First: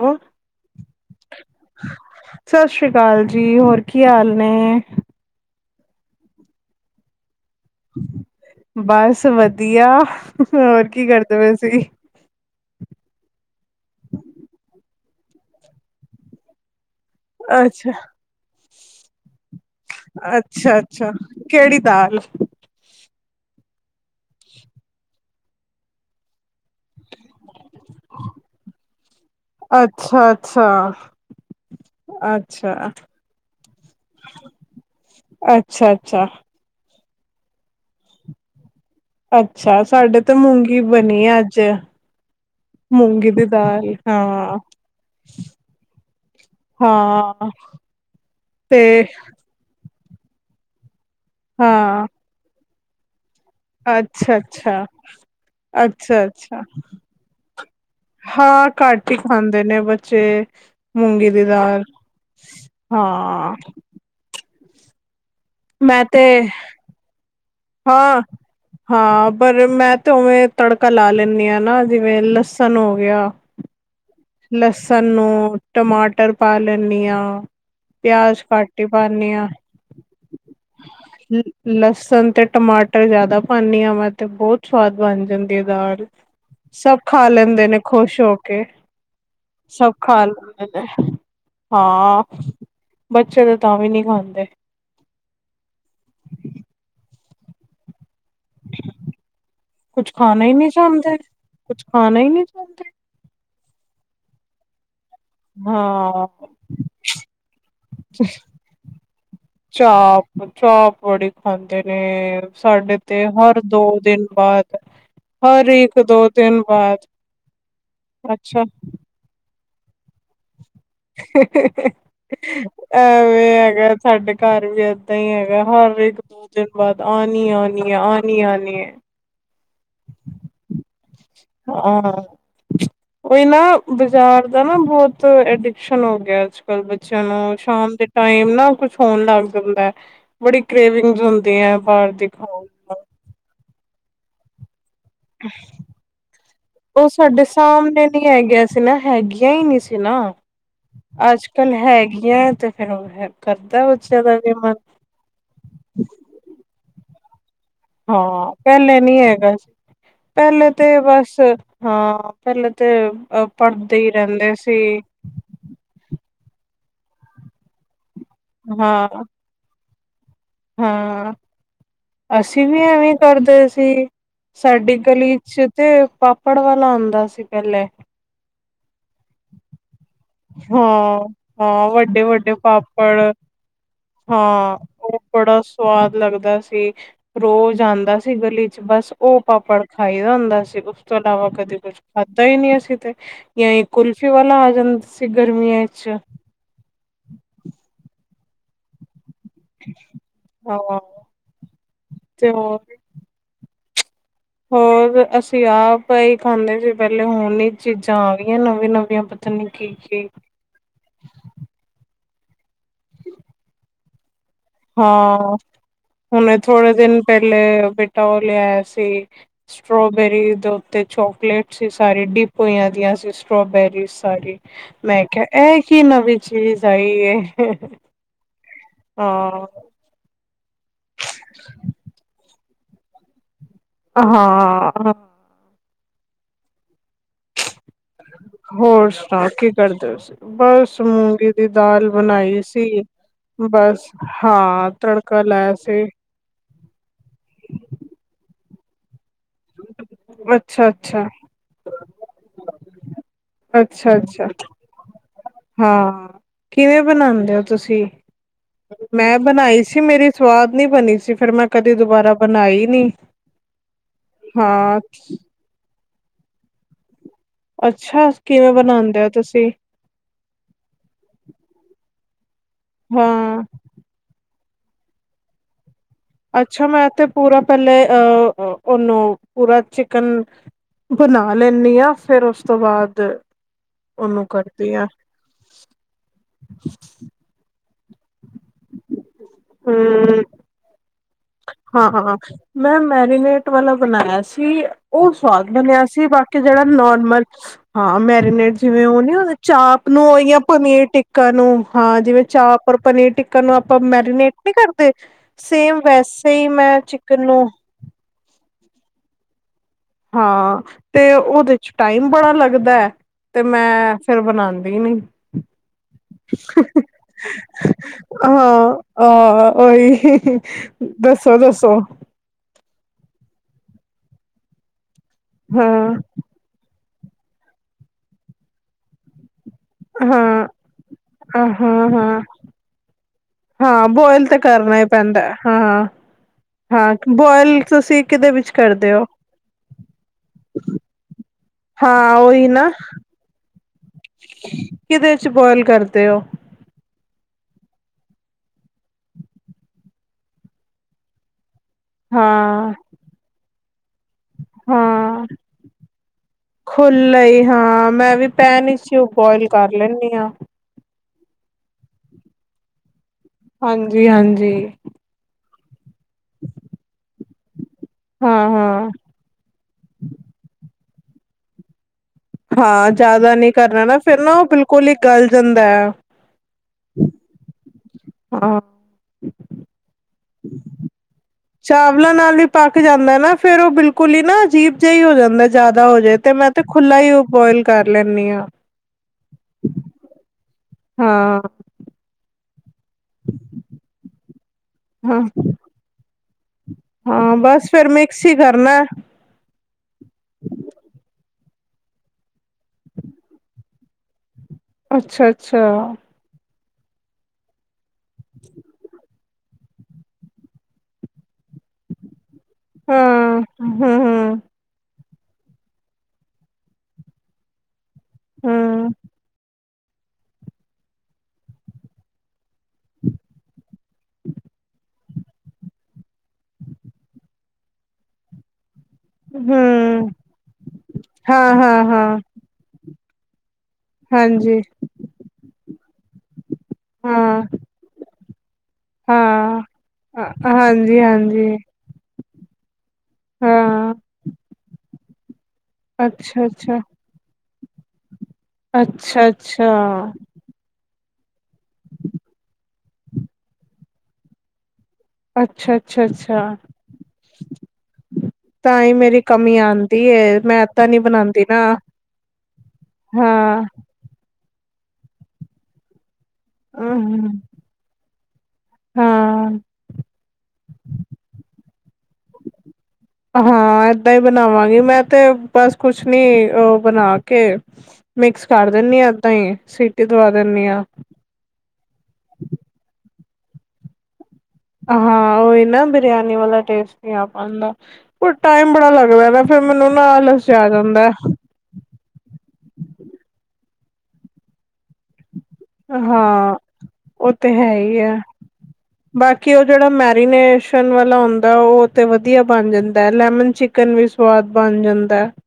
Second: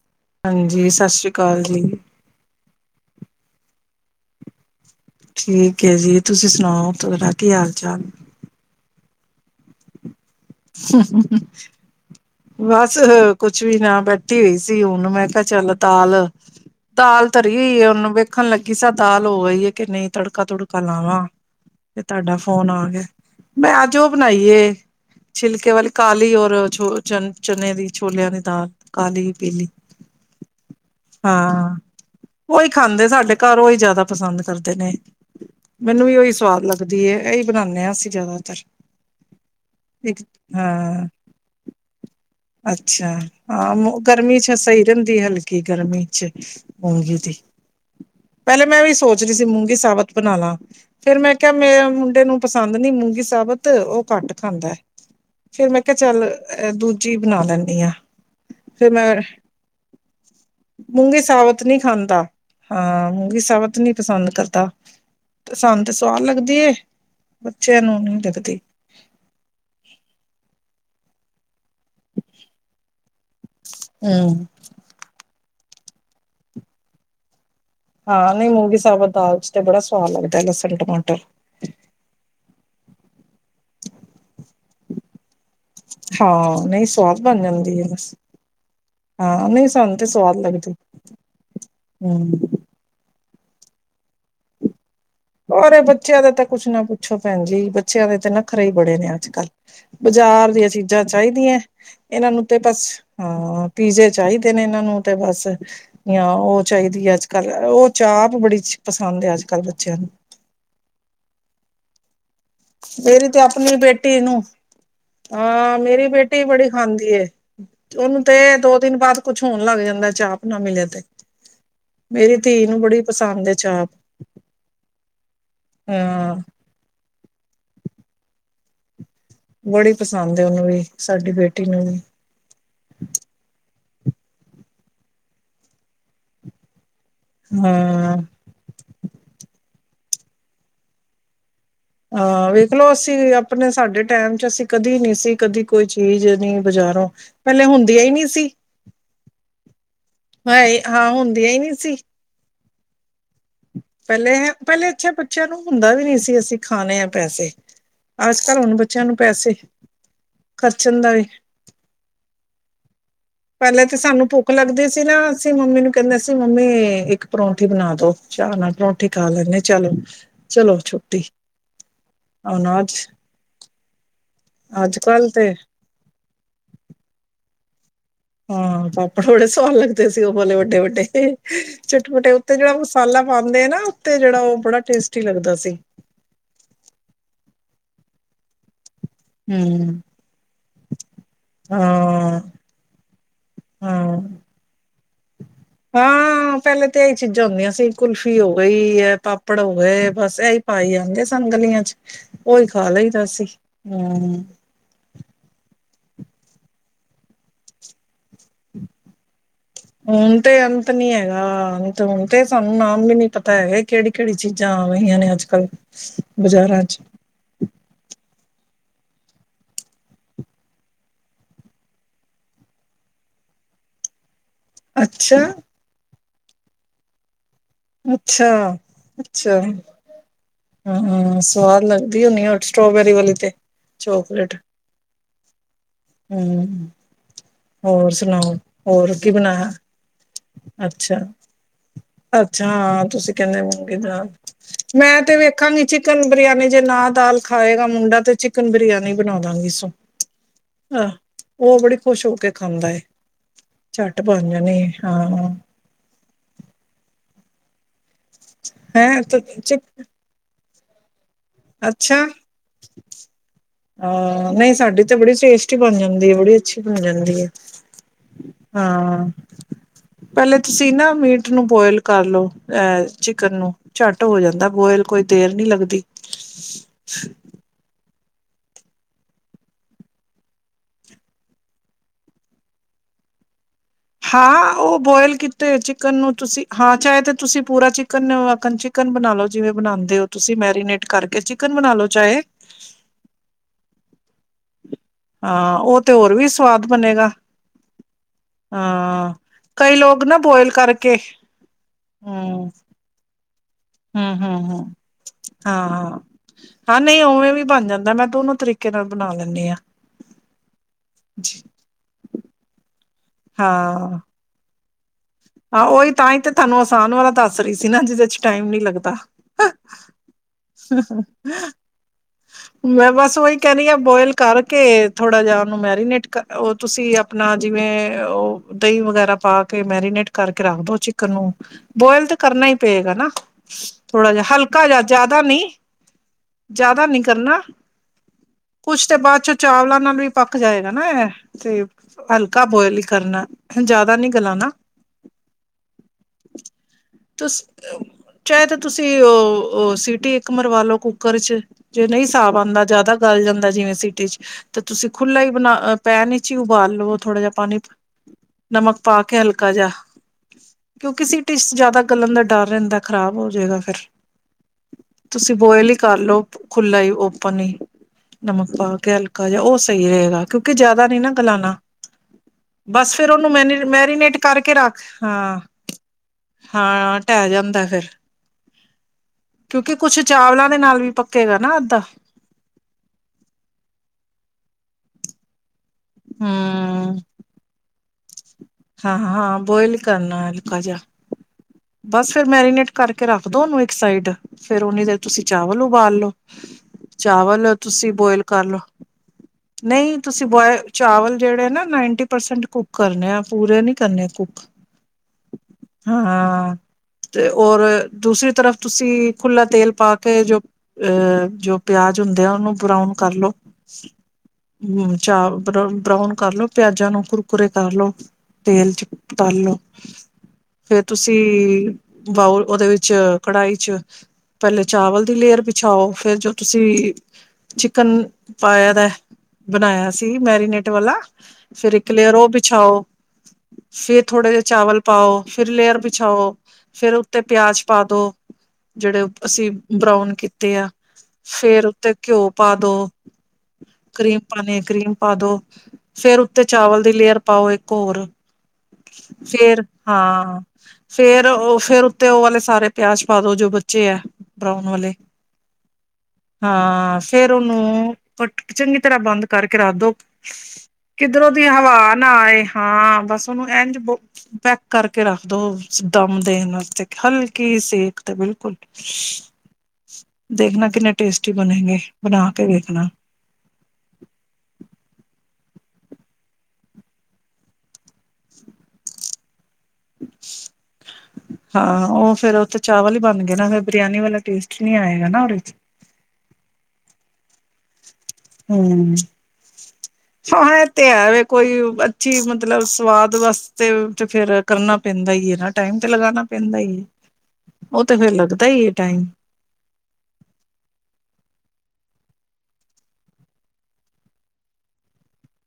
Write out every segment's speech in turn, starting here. ਅ, ਹਾਂਜੀ ਸਤਿ ਸ੍ਰੀ ਅਕਾਲ ਜੀ ਸਤ ਸ੍ਰੀ ਕਾਲ ਜੀ ਹੋਰ ਕੀ ਹਾਲ ਨੇ? ਠੀਕੇ ਜੀ ਤੁਸੀਂ ਸੁਣਾਓ, ਤੋਰਾ ਕੀ ਹਾਲ ਚਾਲ? ਬਸ ਵਧੀਆ। ਹੋਰ ਕੀ ਕਰਦੇ ਪਏਸੀ? ਬਾਸ ਕੁਛ ਵੀ ਨਾ ਬੈਠੀ ਹੋਈ ਸੀ। ਔ ਉਨੂੰ ਮੈਂ ਕਿਹਾ ਚੱਲ ਤਾਲ ਦਾਲ ਧਰੀ ਹੋਈਏ ਅੱਛਾ, ਉਨੂੰ ਵੇਖਣ ਲੱਗੀ ਸਾ ਦਾਲ ਹੋ ਗਈ ਏ ਕਿ ਨਹੀਂ, ਤੜਕਾ ਅੱਛਾ, ਤੁੜਕਾ ਅੱਛਾ ਲਾਵਾਂ ਕਿਹੜੀ ਤੇ ਦਾਲ? ਤਾਡਾ ਫੋਨ ਆ ਗਿਐ। ਮੈਂ ਅੱ ਜੋ ਬਣਾਈ ਏ ਛਿਲਕੇ ਵਾਲੀ ਕਾਲੀ ਔਰ ਛੋ ਚਨ ਚਨੇ ਦੀ ਛੋਲਿਆਂ ਦੀ ਦਾਲ ਕਾਲੀ ਪੀਲੀ। ਅੱਛਾ, ਅੱਛਾ, ਹਾਂ, ਓਹੀ ਅੱਛਾ, ਖਾਂਦੇ ਸਾਡੇ ਘਰ ਓਹੀ ਜੈਦਾ ਪਸੰਦ ਕਰਦੇ ਨੇ ਅੱਛਾ, ਮੈਨੂੰ ਵੀ ਅੱਛਾ। ਓਹੀ ਸਵਾਦ ਲੱਗ ਦੀ ਇਹੀ ਬਣਾਉਦੇ ਹਾਂ ਅਸੀਂ ਜ਼ਿਆਦਾਤਰ ਅੱਛਾ, ਇੱਕ ਸਾਡੇ ਤੇ ਮੂੰਗੀ ਹਾਂ ਬਣੀ ਏ ਅੱਜ। ਅੱਛਾ ਮੂੰਗੀ ਦੀ ਹਾਂ ਦਾਲ, ਗਰਮੀ ਚ ਹਾਂ, ਸਹੀ ਰਹਿੰਦੀ ਹਲਕੀ ਗਰਮੀ ਚ ਮੂੰਗੀ ਦੀ ਹਾਂ ਪਹਿਲੇ ਤੇ ਮੈਂ ਵੀ ਸੋਚ ਰਹੀ ਸੀ ਮੂੰਗੀ ਸਾਬਤ ਬਣਾ ਲਾਂ ਫਿਰ ਮੈਂ ਕਿਹਾ ਮੇ ਹਾਂ। ਮੁੰਡੇ ਨੂੰ ਪਸ ਸੰਦ ਨੀ ਮੂੰਗੀ ਸਾਬਤ ਉਹ ਕਢ ਅੱਛਾ, ਅੱਛਾ ਅੱਛਾ ਅੱਛਾ ਦੂਜੀ ਬਣਾ ਲੈਂਦੀ ਹਾਂ ਹਾਂ ਫੇਰ ਘੱਟ ਮੈਂ ਹੀ ਖਾਂਦੇ ਨੇ ਬੱਚੇ, ਮੂੰਗੀ ਦੀ ਸਾਬਤ ਨਹੀਂ ਦਾਲ। ਖਾਂਦਾ ਮੂੰਗੀ ਹਾਂ। ਸਾਬਤ ਨੀ ਪਸੰਦ ਕਰਦਾ। ਤੇ ਸਾਨੂੰ ਤੇ ਸਵਾਦ ਲੱਗਦੀ ਐ। ਹਾਂ ਹਾਂ ਪਰ ਮੈਂ ਤੇ ਉਵੇਂ ਤੜਕਾ ਲਾ ਲੈਂਣੀ ਆਂ। ਨਾ ਜਿਵੇਂ ਲਸਣ ਹੋ ਗਿਆ ਹਮ ਲਸਨ ਨੂੰ ਟਮਾਟਰ ਪਾ ਲੈਂਣੀ ਆਂ। ਹਾਂ ਪਿਆਜ ਨਹੀਂ ਮੂੰਗੀ ਘਟ ਈ ਸਾਬਤ ਪਾਣੀ ਦਾਲ ਆਂ ਚ ਤੇ ਬੜਾ ਸਵਾਦ ਲੱਗਦਾ ਲਸਣ ਟਮਾਟਰ ਲਸਣ ਤੇ ਟਮਾਟ ਜਿਆਦਾ ਪਾਣੀ ਆਂ ਮੈਂ ਤੇ ਬਹੁਤ ਸਵਾਦ ਬਣ ਜਾਂਦ ਦਾਲ ਹਾਂ ਨਹੀਂ ਸਭ ਸਵਾਦ ਖਾ ਬਣ ਲੈਂਦੇ ਨੇ ਜਾਂਦੀ ਹੈ ਬਸ ਖੁਸ਼ ਹੋ ਕੇ। ਹਾਂ ਨਹੀਂ ਸਭ ਸਾਨੂੰ ਤੇ ਖਾ ਲ ਸਵਾਦ ਲੱਗਦੀ [unintelligible] ਹਾਂ ਹੂੰ ਬੱਚੇ ਤੇ ਤਾਂ ਵੀ ਨਈਂ ਖਾਂਦੇ। ਭੈਣਜੀ ਬੱਚਿਆਂ ਦੇ ਤੇ ਨੱਖਰੇ ਹੀ ਬੜੇ ਨੇ ਅੱਜ ਕੱਲ੍ਹ ਕੁਛ ਖਾਣਾ ਬਾਜ਼ਾਰ ਹੀ ਦੀਆਂ ਨਹੀਂ ਚੀਜ਼ਾਂ ਚਾਹੁੰਦੇ ਚਾਈਦੀਆਂ ਕੁਛ ਖਾਣਾ ਹੀ ਇਹਨਾਂ ਨੂੰ ਨਹੀਂ ਤੇ ਬਸ ਚਾਹੁੰਦੇ ਹਾਂ ਪੀਜ਼ੇ ਚਾਹੀਦੇ ਨੇ ਇਹਨਾਂ ਨੂੰ ਤੇ ਬਸ, ਹਾਂ ਜਾਂ ਉਹ ਚਾਹੀਦੀ ਅੱਜ ਕੱਲ ਉਹ ਚਾਪ ਬੜੀ ਪਸੰਦ ਆ ਅੱਜ ਕੱਲ੍ਹ ਬੱਚਿਆਂ ਨੂੰ ਚਾਪ ਚਾਪ ਬੜੀ ਖਾਂਦੇ ਨੇ ਸਾਡੇ ਮੇਰੀ ਤੇ ਹਰ ਆਪਣੀ ਦੋ ਬੇਟੀ ਦਿਨ ਨੂੰ, ਬਾਅਦ ਹਰ ਹਾਂ ਇੱਕ ਮੇਰੀ ਦੋ ਬੇਟੀ ਦਿਨ ਬੜੀ ਖਾਂਦੀ ਬਾਅਦ ਏ, ਉਹਨੂੰ ਤੇ ਅੱਛਾ ਦੋ ਦਿਨ ਬਾਅਦ ਕੁਛ ਹੋਨ ਲੱਗ ਜਾਂਦਾ ਚਾਪ ਨਾ ਮਿਲੇ ਤੇ ਮੇਰੀ ਧੀ ਨੂੰ ਬੜੀ ਪਸੰਦ ਹੈ ਐਵੇਂ ਚਾਪ ਹੈਗਾ ਸਾਡੇ ਘਰ ਵੀ ਏਦਾਂ ਈਂ ਹੈਗਾ ਹਰ ਇੱਕ ਹਾਂ ਦੂਜੇ ਦਿਨ ਬਾਅਦ ਆ ਆਨੀ ਆਂ, ਆਨੀ ਆਂ, ਆਨੀ ਆਂ, ਆਨੀਅ। ਬੜੀ ਪਸੰਦ ਐ ਉਹਨੂੰ ਵੀ, ਸਾਡੀ ਬੇਟੀ ਨੂੰ ਵੀ। ਹਾਂ ਬਜ਼ਾਰ ਦਾ ਨਾ, ਬਹੁਤ ਅਡਿਕਸ਼ਨ ਹੋ ਗਿਆ ਅੱਜਕੱਲ੍ਹ ਚਲੋ ਸ਼ਾਮ ਦੇ ਹਾਂ ਟਾਈਮ ਨਾ, ਕੁਛ ਹੋਣ ਲੱਗ ਜਾਂਦਾ ਬੜੀ ਕਰੇਵਿੰਗਜ ਹੁੰ ਆਂ ਵੇਖਲੋ ਅਸੀਂ ਆਪਣੇ ਸਾਡੇ ਟਾਈਮ ਚ ਅਸੀਂ ਕਦੀ ਨੀ ਸੀ, ਕਦੀ ਕੋਈ ਚੀਜ਼ ਨੀ ਉਹ ਬਜ਼ਾਰੋਂ, ਸਾਡੇ ਪਹਿਲੇ ਹੁੰਦੀਆਂ ਸਾਹਮਣੇ ਹੀ ਨੀ ਸੀ। ਹੈਗੀਆਂ ਨਾ ਹੈਗੀਆਂ ਹੀ ਨਹੀਂ ਨਾ, ਹੈ ਹਾਂ ਅੱਜ ਹੁੰਦੀਆਂ ਹੀ ਕੱਲ ਨਹੀਂ ਸੀ ਹੈਗੀਆਂ ਤੇ ਫਿਰ ਉਹ ਫਿਰ ਪਹਿਲੇ, ਪਹਿਲੇ ਅੱਛੇ ਬੱਚਿਆਂ ਨੂੰ ਹੁੰਦਾ ਵੀ ਨਹੀਂ ਸੀ, ਅਸੀਂ ਖਾਨੇ ਆ। ਪੈਸੇ। ਅੱਜ ਹਾਂ, ਕੱਲ੍ਹ ਹੁਣ ਪਹਿਲੇ ਬੱਚਿਆਂ ਨੂੰ ਨੀ ਪੈਸੇ ਹੈਗਾ ਸੀ ਪਹਿਲੇ ਤੇ ਖਰਚਣ ਦਾ ਵੀ ਬਸ ਹਾਂ ਪਹਿਲੇ ਤੇ ਪਹਿਲਾਂ ਪੜ੍ਹਦੇ ਤਾਂ ਹੀ ਸਾਨੂੰ ਭੁੱਖ ਰਹਿੰਦੇ ਲੱਗਦੀ ਸੀ ਨਾ, ਅਸੀਂ ਮੰਮੀ ਨੂੰ ਕਹਿੰਦੇ ਸੀ। ਤੁਸੀਂ ਮੰਮੀ ਇੱਕ ਪਰੌਂਠੀ ਬਣਾ ਦੋ। ਚਾਰ ਨਾਲ ਪਰੋਂਠੀ ਖਾ ਲੈਂਦੇ ਚਲੋ। ਚਲੋ ਛੁੱਟੀ ਹਮ, ਅਸੀਂ ਹੁਣ ਵੀ ਅੱਜ ਐਵੇਂ ਕਰਦੇ ਸੀ, ਸਾਡੀ ਅੱਜ ਕੱਲ ਗਲੀ ਚ ਤੇ ਪਾਪੜ ਵਾਲਾ ਆਂਦਾ ਸੀ। ਪਹਿਲੇ ਹਾਂ, ਪਾਪੜ ਬੜੇ ਸੁਆਦ ਲਗਦੇ। ਤੇ ਅਸੀ ਉਹ ਵਾਲੇ ਵੱਡੇ ਵੱਡੇ ਹਾਂ ਹਾਂ ਚਟਪਟੇ ਉੱਤੇ, ਜਿਹੜਾ ਮਸਾਲਾ ਪਾਉਂਦੇ ਆ ਨਾ। ਉੱਤੇ ਜਿਹੜਾ ਉਹ ਬੜਾ ਹਮ, ਉਹ ਟੇਸਟੀ ਲੱਗਦਾ ਬੜਾ ਸੀ ਸਵਾਦ ਲੱਗਦਾ ਸੀ ਰੋਜ਼। ਜਾਂਦਾ ਸੀ ਗਲੀ ਚ ਬਸ। ਉਹ ਪਾਪੜ ਹੂੰ ਖਾਈ ਦਾ ਹੁੰਦਾ ਸੀ, ਉਸ ਤੋਂ ਇਲਾਵਾ ਕਦੇ ਕੁੱਛ ਹਾਂ ਖਾਦਾ ਈ ਨੀ ਅਸੀ ਤੇ। ਯ ਹਾਂ ਕੁਲਫੀ ਵਾਲਾ ਆ ਜਾਂਦਾ ਸੀ, ਗਰਮੀਆਂ ਵਿੱਚ। ਹਾਂ ਪਹਿਲੇ ਤੇ ਇਹ ਚੀਜ਼ਾਂ ਹੁੰਦੀਆਂ ਸੀ, ਕੁਲਫ਼ੀ ਹੋ ਗਈ ਐ ਪਾਪ ਪੜੋਏ ਬਸ ਇਹੀ ਭਾਈ ਹਾਂ ਆਦੇ ਸਨ ਗਲੀਆਂ ਚ ਤੇ ਉਹੀ ਹੋਰ ਖਾ ਲਈਦਾ ਸੀ। ਹਮ। ਹੋਰ ਅਸੀਂ ਆਪ ਐਈ ਖਾਂਦੇ ਸੀ ਪਹਿਲੇ, ਹੁਣ ਨ ਚੀਜ਼ਾਂ ਆ ਗਈਆਂ ਨਵੀਂ ਨਵੀਆਂ,। ਪਤਾ ਨੀ ਕੀ ਕੀ ਹੁਣ ਤੇ, ਅੰਤ ਨੀ ਹੈਗਾ। ਤੇ ਸਾਨੂੰ ਨਾਮ ਵੀ ਨੀ ਪਤਾ ਹੈਗਾ, ਇਹ ਕਿਹੜੀ ਕਿਹੜੀ ਚੀਜ਼ਾਂ ਆ ਗਈਆਂ ਨੇ ਹਾਂ ਅੱਜ ਕੱਲ ਬਾਜ਼ਾਰਾਂ ਚ ਟਾ ਲਿਆਇਆ ਸੀ ਸਟ੍ਰੋਬੇਰੀ ਦੇ ਉੱਤੇ ਚੋਕਲੇਟ ਸੀ ਸਾਰੀ ਡਿਪ ਹੋਈਆਂ ਦੀਆਂ ਸੀ ਸਟ੍ਰੋਬੇਰੀਜ ਸਾਰੀ ਮੈਂ ਅੱਛਾ ਕਿਹਾ, ਇਹ ਕੀ ਨਵੀਂ ਚੀਜ ਆਈ ਐ ਅੱਛਾ ਅੱਛਾ ਹਾਂ ਹਾਂ, ਸਵਾਦ ਲੱਗਦੀ ਹੁੰਦੀ ਸਟ੍ਰੋਾਬੇਰੀ ਵਾਲੀ ਤੇ ਹਾਂ ਹਾਂ ਹੂ ਹੋਰ ਸੁਣਾ ਕੀ ਕਰਦੇ ਔ ਤੁਂਸੀ ਬਸ ਅੱਛਾ ਮੂੰਗੀ ਦੀ ਦਾਲ ਬਣਾਈ ਅੱਛਾ ਸੀ ਤੁਸੀਂ ਕਹਿੰਦੇ ਮੂੰਗੀ ਬਸ ਦਾਲ, ਹਾਂ ਮੈਂ ਤੇ ਤੜਕਾ ਲਾਇਆ ਵੇਖਾਂਗੀ ਸੀ ਚਿਕਨ ਬਰਿਆਨੀ ਜੇ ਨਾ ਦਾਲ ਖਾਏਗਾ ਮੁੰਡਾ, ਤੇ ਚਿਕਨ ਬਿਰਿਆਨੀ ਬਣਾ ਦਾਂ ਗੀ ਸੁ, ਅੱਛਾ ਅੱਛਾ ਉਹ ਬੜੀ ਖੁਸ਼ ਹੋ ਕੇ ਖਾਂਦਾ ਏ ਅੱਛਾ ਝੱਟ ਅੱਛਾ, ਬਣ ਜਾਣੀ ਏ ਹਾਂ ਹਾਂ, ਕਿਵੇਂ ਬਣਾਉਂਦੇ ਹੋ ਤੁਸੀਂ ਹੈਂ ਮੈਂ ਚ ਬਣਾਈ ਸੀ ਮੇਰੀ ਸਵਾਦ ਨਹੀਂ ਬਣੀ ਸੀ ਫਿਰ ਮੈਂ ਕਦੇ ਅੱਛਾ ਦੁਬਾਰਾ ਬਣਾਈ ਨੀ ਹਾਂ ਨਹੀਂ ਹਾਂ ਸਾਡੀ ਤੇ ਬੜੀ ਟੇਸਟੀ ਬਣ ਜਾਂਦੀ ਹੈ, ਬੜੀ ਅੱਛੀ ਬਣ ਜਾਂਦੀ ਹੈ ਅੱਛਾ ਕਿਵੇਂ ਬਣਾਉਂਦੇ ਹਾਂ ਹੋ ਤੁਸੀਂ ਪਹਿਲੇ ਤੁਸੀਂ ਨਾ ਮੀਟ ਨੂੰ ਬੋਇਲ ਕਰਲਓ ਅਹ ਚਿਕਨ ਹਾਂ ਨੂੰ ਝੱਟ ਹੋ ਜਾਂਦਾ ਵੋਇਲ ਕੋਈ ਦੇਰ ਨੀ ਲੱਗਦੀ ਅੱਛਾ ਮੈਂ ਤੇ ਪੂਰਾ ਪਹਿਲੇ ਅਹ ਉਹਨੂੰ ਪੂਰਾ ਚਿਕਨ ਬਣਾ ਲੈਂਦੀ ਹਾਂ ਫਿਰ ਉਸ ਤੋਂ ਬਾਅਦ ਉਹਨੂੰ ਹਾਂ ਕਰਦੀ ਉਹ ਆ ਬੋਇਲ ਕੀਤੇ ਚਿਕਨ ਨੂੰ ਤੁਸੀਂ, ਹਾਂ ਚਾਹ ਤੇ ਤੁਸੀਂ ਪੂਰਾ ਚ ਇਨਾ ਵਕਣ ਚਿਕਨ ਬਣਾ ਲੋ ਜਿਵੇਂ ਬਣਾਉਂਦੇ ਹੋ ਹਮ ਤੁਸੀਂ ਮੈਰੀਨੇਟ ਕਰਕੇ ਚਿ ਹਾਂ ਹਾਂ ਮੈਂ ਮੈਰੀਨੇਟ ਵਾਲਾ ਬਣਾਇਆ ਸੀ ਕਿ ਉਹ ਸਵਾਦ ਹਾਂ ਉਹ ਬਣਿਆ ਤੇ ਸੀ, ਹੋਰ ਵੀ ਬਾਕੀ ਜਿਹੜਾ ਸਵਾਦ ਬਣੇਗਾ ਨੋਰਮਲ ਹਾਂ ਮੈਰੀਨੇਟ ਜਿਵੇਂ ਉਹ ਹਾਂ ਨ ਕਈ ਚਾਪ ਲੋਕ ਨੂੰ ਨਾ ਜਾਂ ਬੋਇਲ ਪਨੀਰ ਕਰਕੇ ਟਿੱਕਾ ਨੂੰ ਹਾਂ ਜਿਵੇਂ ਹਮ ਚਾਪ ਔਰ ਪਨੀਰ ਟਿੱਕਾ ਨੂੰ ਆਪਾਂ ਹਮ ਮੈਰੀਨੇਟ ਹਮ ਨ ਹਮ ਕਰਦੇ ਹਾਂ ਸੇਮ ਹਾਂ ਵੈਸ ਹਾਂ ਨਹੀਂ ਉਵੇਂ ਵੀ ਬਣ ਜਾਂਦਾ ਮੈਂ ਦੋਨੋ ਤਰੀਕੇ ਨਾਲ ਬਣਾ ਲੈਂਦੀ ਹਾਂ ਹਾਂ ਤੇ ਜੀ ਉਹਦੇ ਚ ਟਾਈਮ ਬੜਾ ਲੱਗਦਾ ਤੇ ਹਾਂ ਮੈਂ ਫਿਰ ਬਣਾਉਦੀ ਨਹੀਂ ਨਹੀਂ ਹਾਂ ਉਹੀ ਤਾਂ ਹੀ ਤੇ ਤੁਹਾਨੂੰ ਆਸਾਨ ਵਾਲਾ ਦੱਸ ਰਹੀ ਸੀ ਨਾ ਜਿਹਦੇ ਚ ਟਾਈਮ ਨੀ ਹਾਂ ਲੱਗਦਾ ਹਾਂ ਉਹੀ ਦੱਸੋ ਦੱਸੋ ਮੈਂ ਬਸ ਉਹੀ ਕਹਿ ਰੀਆ ਬੋਇਲ ਕਰਕੇ ਥੋੜਾ ਜਿਹਾ ਉਹਨੂੰ ਹਾਂ ਮੈਰੀਨੇਟ ਕਰ ਉਹ ਤੁਸੀਂ ਆਪਣਾ ਜਿਵੇਂ ਉਹ ਦਹੀਂ ਵਗੈਰਾ ਪਾ ਕੇ ਕੇ ਮੈਰੀਨੇਟ ਕਰਕੇ ਹਾਂ ਰੱਖ ਦੋ ਚਿਕਨ ਨੂੰ ਹਾਂ ਬੋਇਲ ਹਾਂ ਤਾਂ ਕਰਨਾ ਹੀ ਪਏਗਾ ਨਾ ਹਾਂ ਥੋੜਾ ਜਿਹਾ ਬੋਇਲ ਤਾਂ ਕਰਨਾ ਹੀ ਪੈਣਾ ਹਲਕਾ ਨੀ ਜਿਆਦਾ ਨੀ ਕਰਨਾ ਬੋਇਲ ਤੁਸੀਂ ਕਿਦੇ ਵਿੱਚ ਕੁਛ ਕਰਦੇ ਤੇ ਹੋ ਬਾਅਦ ਚੋਂ ਚਾਵਲਾਂ ਨਾਲ ਵੀ ਪੱਕ ਜਾਏਗਾ ਨਾ ਇਹ ਤੇ ਹਲਕਾ ਬੋਇਲ ਹੀ ਕਰਨਾ ਜ਼ਿਆਦਾ ਨੀ ਗਲਾਣਾ ਕਿਹਦੇ ਚ ਬੋਆਇਲ ਕਰਦੇ ਹੋ ਤੁਸ ਚਾਹੇ ਤਾਂ ਤੁਸੀਂ ਉਹ ਉਹ ਸੀ ਸਿਟੀ ਇੱਕ ਮਰਵਾਾਲੋ ਕੁੱਕਰ ਚ ਜੇ ਨਹੀਂ ਹਿਸਾਬ ਆਉਂਦਾ ਹਾਂ ਜ਼ਿਆਦਾ ਗਲ ਜਾਂਦਾ ਜਿਵੇਂ ਜੇ ਸਟੀ ਚ ਤਾਂ ਤੁਸੀਂ ਖੁਲਾ ਹਾਂ ਹੀ ਬਣਾ ਪੈਨ ਵਿਚ ਹੀ ਉਬਾਲ ਲਵੋ ਥੋੜ੍ਹਾ ਖੁੱਲਾ ਜਿਹਾ ਹੀ ਪਾਣੀ ਹਾਂ ਮੈਂ ਵੀ ਪੈਨ ਨਮਕ ਵਿੱਚ ਹੀ ਪਾ ਕੇ ਬੋਇਲ ਹਲਕਾ ਜਿਹਾ ਕਰ ਲੈਂਦੀ ਹਾਂ ਕਿਉਂਕਿ ਜਿਆਦਾ ਗਲਨ ਦਾ ਡਰ ਰਹਿੰਦਾ ਖ਼ਰਾਬ ਹੋ ਜਾਏਗਾ ਫਿਰ ਹਾਂਜੀ ਹਾਂਜੀ ਤੁਸੀਂ ਬੋਇਲ ਕਰਲਓ ਖੁੱਲਾ ਉਹ ਖ ਪੂਨਲੀ ਪ ਹਾਂ ਨਮਕ ਪਾ ਹਾਂ ਕੇ ਹਲਕਾ ਜਿਹਾ ਉਹ ਸਹੀ ਰਹੇਗਾ ਕਿਉਂਕਿ ਜ਼ਿਆਦਾ ਦਾ ਨੀ ਨਾ ਗਲਣਾਾ ਹਾਂ ਬਸ ਫਿਰ ਉਹਨੂੰ ਜ਼ਿਆਦਾ ਨੀ ਮੈਰੀ ਕਰਨਾ ਨਾ ਮੈਰੀਨੇਟ ਫਿਰ ਨਾ ਉਹ ਕਰਕੇ ਰੱਖ ਬਿਲਕੁਲ ਹੀ ਗਲ ਹਾਂ ਜਾਂਦਾ ਹੈ ਹਾਂ ਢਹਿ ਜਾਂਦਾ ਫਿਰ ਹਾਂ ਕਿਉਂਕਿ ਕੁਛ ਚਾਵਲਾਂ ਦੇ ਨਾਲ ਵੀ ਪੱਕੇਗਾ ਨਾ ਅੱਧਾ ਚਾਵਲਾਂ ਨਾਲ ਹੀ ਪੱਕ ਜਾਂਦਾ ਨਾ ਫੇਿਰ ਉਹ ਬਿਲਕੁਲ ਹੀ ਨਾ ਅਜੀਬ ਜਾ ਹੀ ਹੋ ਜਾਂਦਾ ਜ਼ਿਆਦਾ ਹੋ ਜਾਏ ਤੇ ਮੈਂ ਤੇ ਖੁੱਲਾ ਹੀ ਬੋਇਲ ਕਰ ਲੈਂਦੀ ਹਾਂ ਹਾਂ ਹਾਂ ਬੋਇਲ ਕਰਨਾ ਹਲਕਾ ਜਿਹਾ ਹਾਂ ਬਸ। ਮੈਰੀਨੇਟ ਕਰਕੇ ਰੱਖਦੋ ਉਹਨੂੰ ਇੱਕ ਸਾਈਡ ਫਿਰ ਓਨੀ ਦੇਰ ਹਾਂ ਤੁਸੀਂ ਚਾਵਲ ਉਬਾਲ ਲਉ। ਹਾਂ ਚਾਵਲ ਬਸ ਫੇਰ ਤੁਸੀਂ ਬੋਇਲ ਮਿਕਸ ਹੀ ਕਰ ਲਉ। ਕਰਨਾ ਨਹੀਂ। ਤੁਸੀਂ ਬੋਏ ਚਾਵਲ ਜਿਹੜੇ ਨਾ ਨਾਈਨਟੀ ਪਰਸੈਂਟ ਕੁੱਕਰ ਨੇ। ਇਹ ਨਹੀਂ ਕਰਨੇ ਕੁੱਕ। ਅੱਛਾ ਅੱਛਾ। ਹਾਂ ਤੇ ਔਰ ਦੂਸਰੀ ਤਰਫ ਤੁਸੀਂ ਖੁੱਲਾ ਤੇਲ ਪਾ ਕੇ ਜੋ ਅਹ ਜੋ ਪਿਆਜ ਹੁੰਦੇ ਆ, ਉਹਨੂੰ ਬਰਾਊਨ ਕਰਲੋ, ਹਾਂ ਹਮ ਹਮ ਹੂੰ। ਚਾਵ ਬਰਾਊਨ ਬਰਾਉਨ ਕਰਲੋ, ਪਿਆਜ਼ਾਂ ਨੂੰ ਕੁਰਕੁੁਰੇ ਕਰ ਲਉ। ਤੇਲ ਚ ਹਮ ਤਲ ਲਓ। ਫੇਰ ਤੁਸੀਂ ਬਾਊਲ ਉਹਦੇ ਵਿੱਚ ਕੜਾਹੀ ਚ ਪਹਿਲੇ ਚਾਵਲ ਦੀ ਲੇਅਰ ਬਿਛਾਓ। ਫੇਰ ਜੋ ਤੁਸੀਂ ਚਿਕਨ ਪਾਇਆ ਦਾ। ਬਣਾਇਆ ਸੀ ਹਮ ਮੈਰੀਨੇਟ ਵਾਲਾ, ਹਾਂ ਫੇਰ ਹਾਂ ਇੱਕ ਲੇਅਰ ਹਾਂ ਉਹ ਬਿਛਾਓ। [unintelligible] ਫੇਰ ਥੋੜੇ ਜਿਹੇ ਹਾਂਜੀ ਚਾਵਲ ਪਾਓ। ਫਿਰ ਲੇਅਰ ਬਿਛਾਓ ਫੇਰ ਉੱਤੇ ਹਾਂ ਪਿਆਜ ਪਾ ਦੋ। ਜਿਹੜੇ ਅਸੀਂ ਹਾਂ ਬਰਾਉਨ ਕੀਤੇ ਆ, ਹਾਂਜੀ ਹਾਂਜੀ ਫੇਰ ਉੱਤੇ ਘਿਓ ਪਾ ਦਉ। ਹਾਂ ਕਰੀਮ ਪਾਣੀ ਆ, ਕਰੀਮ। ਪਾ ਦਉ। ਫੇਰ ਉੱਤੇ ਚਾਵਲ ਦੀ ਲੇਅਰ ਪਾਓ ਇੱਕ। ਹੋਰ। ਫੇਰ ਅੱਛਾ-ਅੱਛਾ। ਹਾਂ ਫੇਰ ਉਹ ਫੇਰ ਉੱਤੇ ਉਹ ਵਾਲੇ ਸਾਰੇ ਪਿਆਜ ਪਾ ਦਉ ਜੋ ਬਚੇ ਐ, ਬਰਾਊਨ ਵਾਲੇ। ਅੱਛਾ ਅੱਛਾ ਅੱਛਾ ਹਾਂ ਫੇਰ ਉਹਨੂੰ ਪਟ ਚੰਗੀ ਤਾਂ ਹੀ ਤਰ੍ਹਾਂ ਮੇਰੀ ਬੰਦ ਕਮੀ ਕਰਕੇ ਰੱਖ ਦਿਉ, ਆਉਂਦੀ ਹੈ, ਮੈਂ ਤਾਂ ਨੀ ਕਿੱਧਰੋ ਬਣਾਉਂਦੀ ਦੀ ਹਵਾ ਨਾ ਆਏ। ਹਾਂ ਬਸ ਉਹਨੂੰ ਹਾਂ ਇੰਝ ਬ ਪੈਕ ਕਰਕੇ ਰੱਖ ਦਿਉ, ਦਮ ਦੇਣ ਵਾਸਤੇ ਹਲਕੀ ਸੇਕ ਤੇ। ਤੇ ਬਿਲਕੁਲ ਹਾਂ ਦੇਖਣਾ ਕਿੰਨੇ ਟੇਸਟੀ ਬਣੇਗੇ ਬਣਾ ਕੇ ਵੇਖਣਾ ਹਾਂ ਏਦਾਂ ਹੀ ਬਣਾਵਾਂਗੀ ਮੈਂ ਤੇ ਬਸ ਕੁਛ ਨੀ ਉਹ ਬਣਾ ਕੇ ਮਿਕਸ ਕਰ ਦਿੰਦੀ ਹ ਏਦਾਂ ਹੀ ਸੀਟੀ ਦਵਾ ਦਿੰਦੀ ਆ ਹਾਂ ਉਹ ਫੇਰ ਉੱਥੇ ਚਾਵਲ ਹੀ ਬਣਗੇ ਇਹਨਾਂ ਨੇ ਬਿਰਆਨੀ ਵਾਲਾ ਟੇਸਟ ਨਹੀਂ ਆਏਗਾ ਨਾ ਹਾਂ ਉਹਦੇ ਚ ਉਹੀ ਨਾ ਬਿਰਿਆਨੀ ਵਾਲਾ ਟੇਸਟ ਨਹੀ ਆਂ। ਆਂਦਾ ਹਮ ਆਲਸ ਹਾਂ ਜਿਹਾ ਐ ਆ ਤੇ ਜਾਂਦਾ ਹੈ ਵੇ ਕੋਈ ਅੱਛੀ ਮਤਲਬ ਸਵਾਦ ਬੱਸ ਤੇ ੳਚ ਫੇਰ ਕਰਨਾ ਪੈਂਦਾ ਹੀ ਹੈ ਨਾ ਟਾਈਮ ਤੇ ਲਗਾਣਾ ਹਾਂ ਪੈਂਦਾ ਹੀ ਹੈ। ਉਹ ਤੇ ਹੈ ਹੀ ਫੇਰ ਆ ਲੱਗਦਾ ਹੀ ਹੈ ਟਾਈਮ ਬਾਕੀ ਉਹ ਜਿਹੜਾ ਮੈਰੀਨੇਸ਼ਨ ਵਾਲਾ ਹੁੰਦਾ ਉਹ ਤੇ ਵਧੀਆ ਬਣ ਜਾਂਦਾ ਹੈ, ਲੈਮਨ ਚਿਕਨ ਵੀ ਸਵਾਦ ਬਣ ਜਾਂ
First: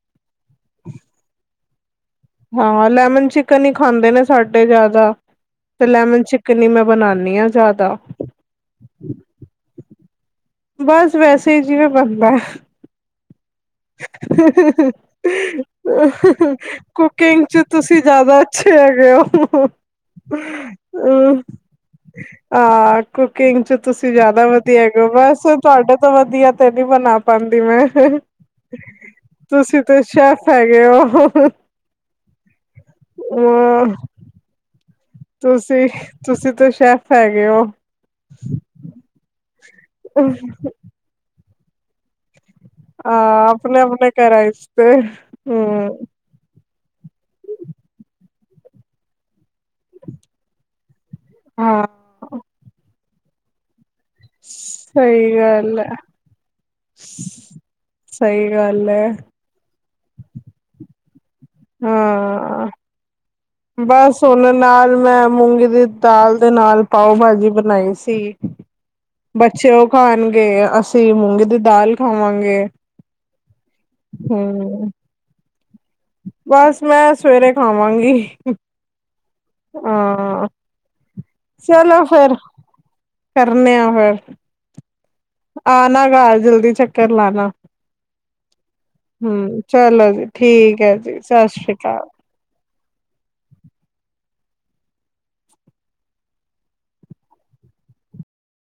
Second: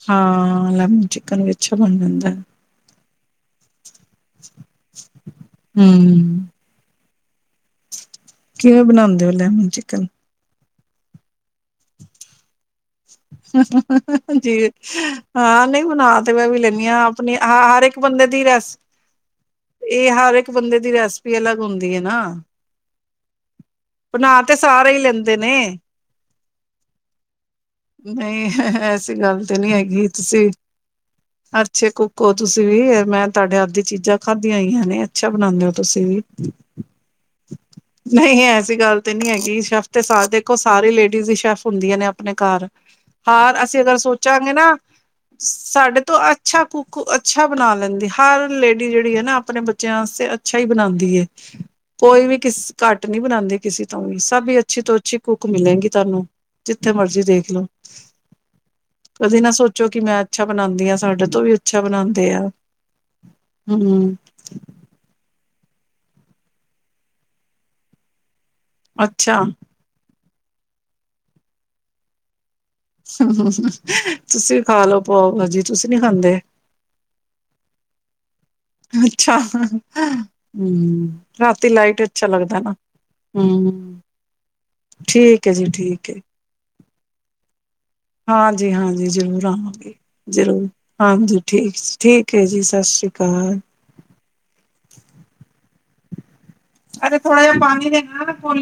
ਹਾਂ ਲੈਮਨ ਚਿਕਨ ਵੀ ਅੱਛਾ ਬਣ ਜਾਂਦਾ। ਹਾਂ ਲੈਮਨ ਚਿਕਨ ਈ ਖਾਂਦੇ ਨੇ ਸਾਡੇ ਜਿਆਦਾ, ਤੇ ਲੈਮਨ ਹੂੰ ਚਿਕਨ ਹੀ ਮੈਂ ਬਨਾਨੀ ਆ [unintelligible] ਜ਼ਿਆਦਾ। ਕਿਵੇਂ ਬਣਾਦੇਂ ਓ ਲੈਮਨ ਚਿਕ ਕਨ। ਬਸ ਵੈਸੇ ਈ ਜਿਵੇਂ ਬਣਦਾ ਜੀ ਹਾਂ ਨਹੀਂ ਬਣਾ ਤੇ ਮੈਂ ਵੀ ਲੈਂਦੀ ਹਾਂ ਆਪਣੀ ਕੁਕਿੰਗ ਚ ਹਰ ਇੱਕ ਤੁਸੀਂ ਬੰਦੇ ਜ਼ਆਦਾ ਦੀ ਅੱਛੇ ਰੈਸ ਹੈਗੇ ਹੋ। ਇਹ ਹਰ ਇੱਕ ਬੰਦੇ ਦੀ ਰੈਸਪੀ ਅਲੱਗ ਹੁੰਦੀ ਹੈ ਨਾ ਆ ਕੁਕਿੰਗ ਚ ਤੁਸੀਂ ਬਣਾ ਜ਼ਆਦਾ ਤੇ ਵਧੀਆ ਸਾਰੇ ਹੈਗੇ ਹੀ ਹੋ, ਲੈਂਦੇ ਬਸ ਨੇ ਤੁਆਡੇ ਤੋਂ ਵਧੀਆ ਤੇ ਨਈਂ ਬਣਾ ਪਾਂਦੀ ਮੈਂ ਨਈ ਐਸੀ ਗੱਲ ਤੇ ਨੀ ਤੁਸੀਂ ਹੈਗੀ ਸ਼ੈਫ ਤੁਸੀਂ, ਹੈਗੇ ਹੋ। ਅੱਛੇ ਕੁਕ ਓ ਤੁਸੀਂ ਵੀ ਮੈਂ ਤੁਆਡੇ ਹਥ ਦੀ ਅ ਚੀਜ਼ਾਂ ਖਾਧੀਆਂ [unintelligible] ਨੇ ਅੱਛਾ ਬਣਾਂਦੇ ਓ ਤੁਸੀਂ ਵੀ, ਤਾਂ ਸ਼ੈਫ ਹੈਗੇ ਹੋ। ਨਈਂ ਐਸੀ ਗੱਲ ਤੇ ਨੀ ਹੈਗੀ ਸ਼ੈਫ ਤੇ ਸਾਡੇ ਕੋਲ ਸਾਰੇ ਲੇਡੀਜ਼ ਈ ਸ਼ੈਫ ਹੁੰਦੀਆਂ ਨੇ ਆਪਣੇ ਘਰ ਆ ਹਾਰ ਆਪਣੇ ਅਸੀਂ ਅਗਰ ਆਪਣੇ ਘਰਾਂ ਸੋਚਾਂਗੇ ਵਿੱਚ ਨਾ ਤੇ, ਹੰਮ੍ਹ। ਕੋ ਅੱਛਾ ਬਣਾ ਲੈਂਦੀ, ਹਰ ਲੇਡੀ ਜੇੜ੍ਹੀ ਏ ਨਾ ਆਪਣੇ ਬੱਚਿਆਂ ਵਾਸਤੇ ਅੱਛਾ ਹੀ ਬਣਾਂਦੀ ਏ। ਹਾਂ। ਕੋਈ ਵੀ ਕਿਸ ਘੱਟ ਨਹੀਂ ਬਣਾਂਦੀ ਕਿਸੀ ਸਭ ਅੱਛੀ ਤੋਂ ਅੱਛੀ ਸਹੀ ਕੁੱਕ ਗੱਲ ਹੈ। ਮਿਲੇਗੀ ਤੁਆਨੂੰ, ਜਿੱਥੇ ਮਰਜੀ ਦੇਖ ਲੀ। ਸਹੀ ਗੱਲ ਹੈ ਕਦੇ ਨਾ ਸੋਚੋ ਕਿ ਮੈਂ ਅੱਛਾ ਬਣਾਉਂਦੀ ਆ ਸਾਡਾ [unintelligible] ਬਣਾਉਂਦੇ ਹਾਂ ਹਮ ਬਸ ਉਹਨਾਂ ਨਾਲ ਮੈਂ ਮੂੰਗੀ ਦਾਲ ਦੇ ਨਾਲ ਪਾਓ ਭਾਜੀ ਬਣਾਈ ਸੀ। ਅੱਛਾ ਬੱਚੇ ਉਹ ਖਾਣ ਤੇ ਅਸੀਂ ਮੂੰਗੀ ਦੀ ਦਾਲ ਖਾਵਾਂਗੇ। ਤੁਸੀਂ ਖਾ ਹੂੰ। ਲੋੋ ਪਾਓ ਭਾਜੀ। ਤੁਸੀਂ ਨੀ ਖਾਂਦੇ ਬਸ ਮੈਂ ਸਵੇਰੇ ਖਾਵਾਂਗੀ। ਅੱਛਾ ਹ ਹਾਂ ਰਾਤੀ ਲਾਈਟ ਚਲੋ ਅੱਛਾ ਫੇਰ ਲੱਗਦਾ ਨਾ, ਹੂ। ਆਨਾ ਘਰ, ਜਲਦੀ ਚੱਕਰ ਲਾਣਾ। ਹਾਂਜੀ, ਹਾਂਜੀ ਜ਼ਰੂਰ ਹੂੰ ਆਵਾਂਗੇ, ਚਲੋ ਜੀ ਜ਼ਰੂਰ ਠੀਕ ਹੈ ਜੀ ਹਾਂਜੀ ਸਤਿ ਸ੍ਰੀ ਠੀਕ, ਅਕਾਲ। ਠੀਕ ਹੈ ਜੀ, ਸਤਿ ਸ਼੍ਰੀ ਅਕਾਲ। [unintelligible] ਅਰੇ ਥੋੜਾ ਜਿਹਾ ਪਾਣੀ ਦੇਣਾ ਨਾ ਕੋਈ।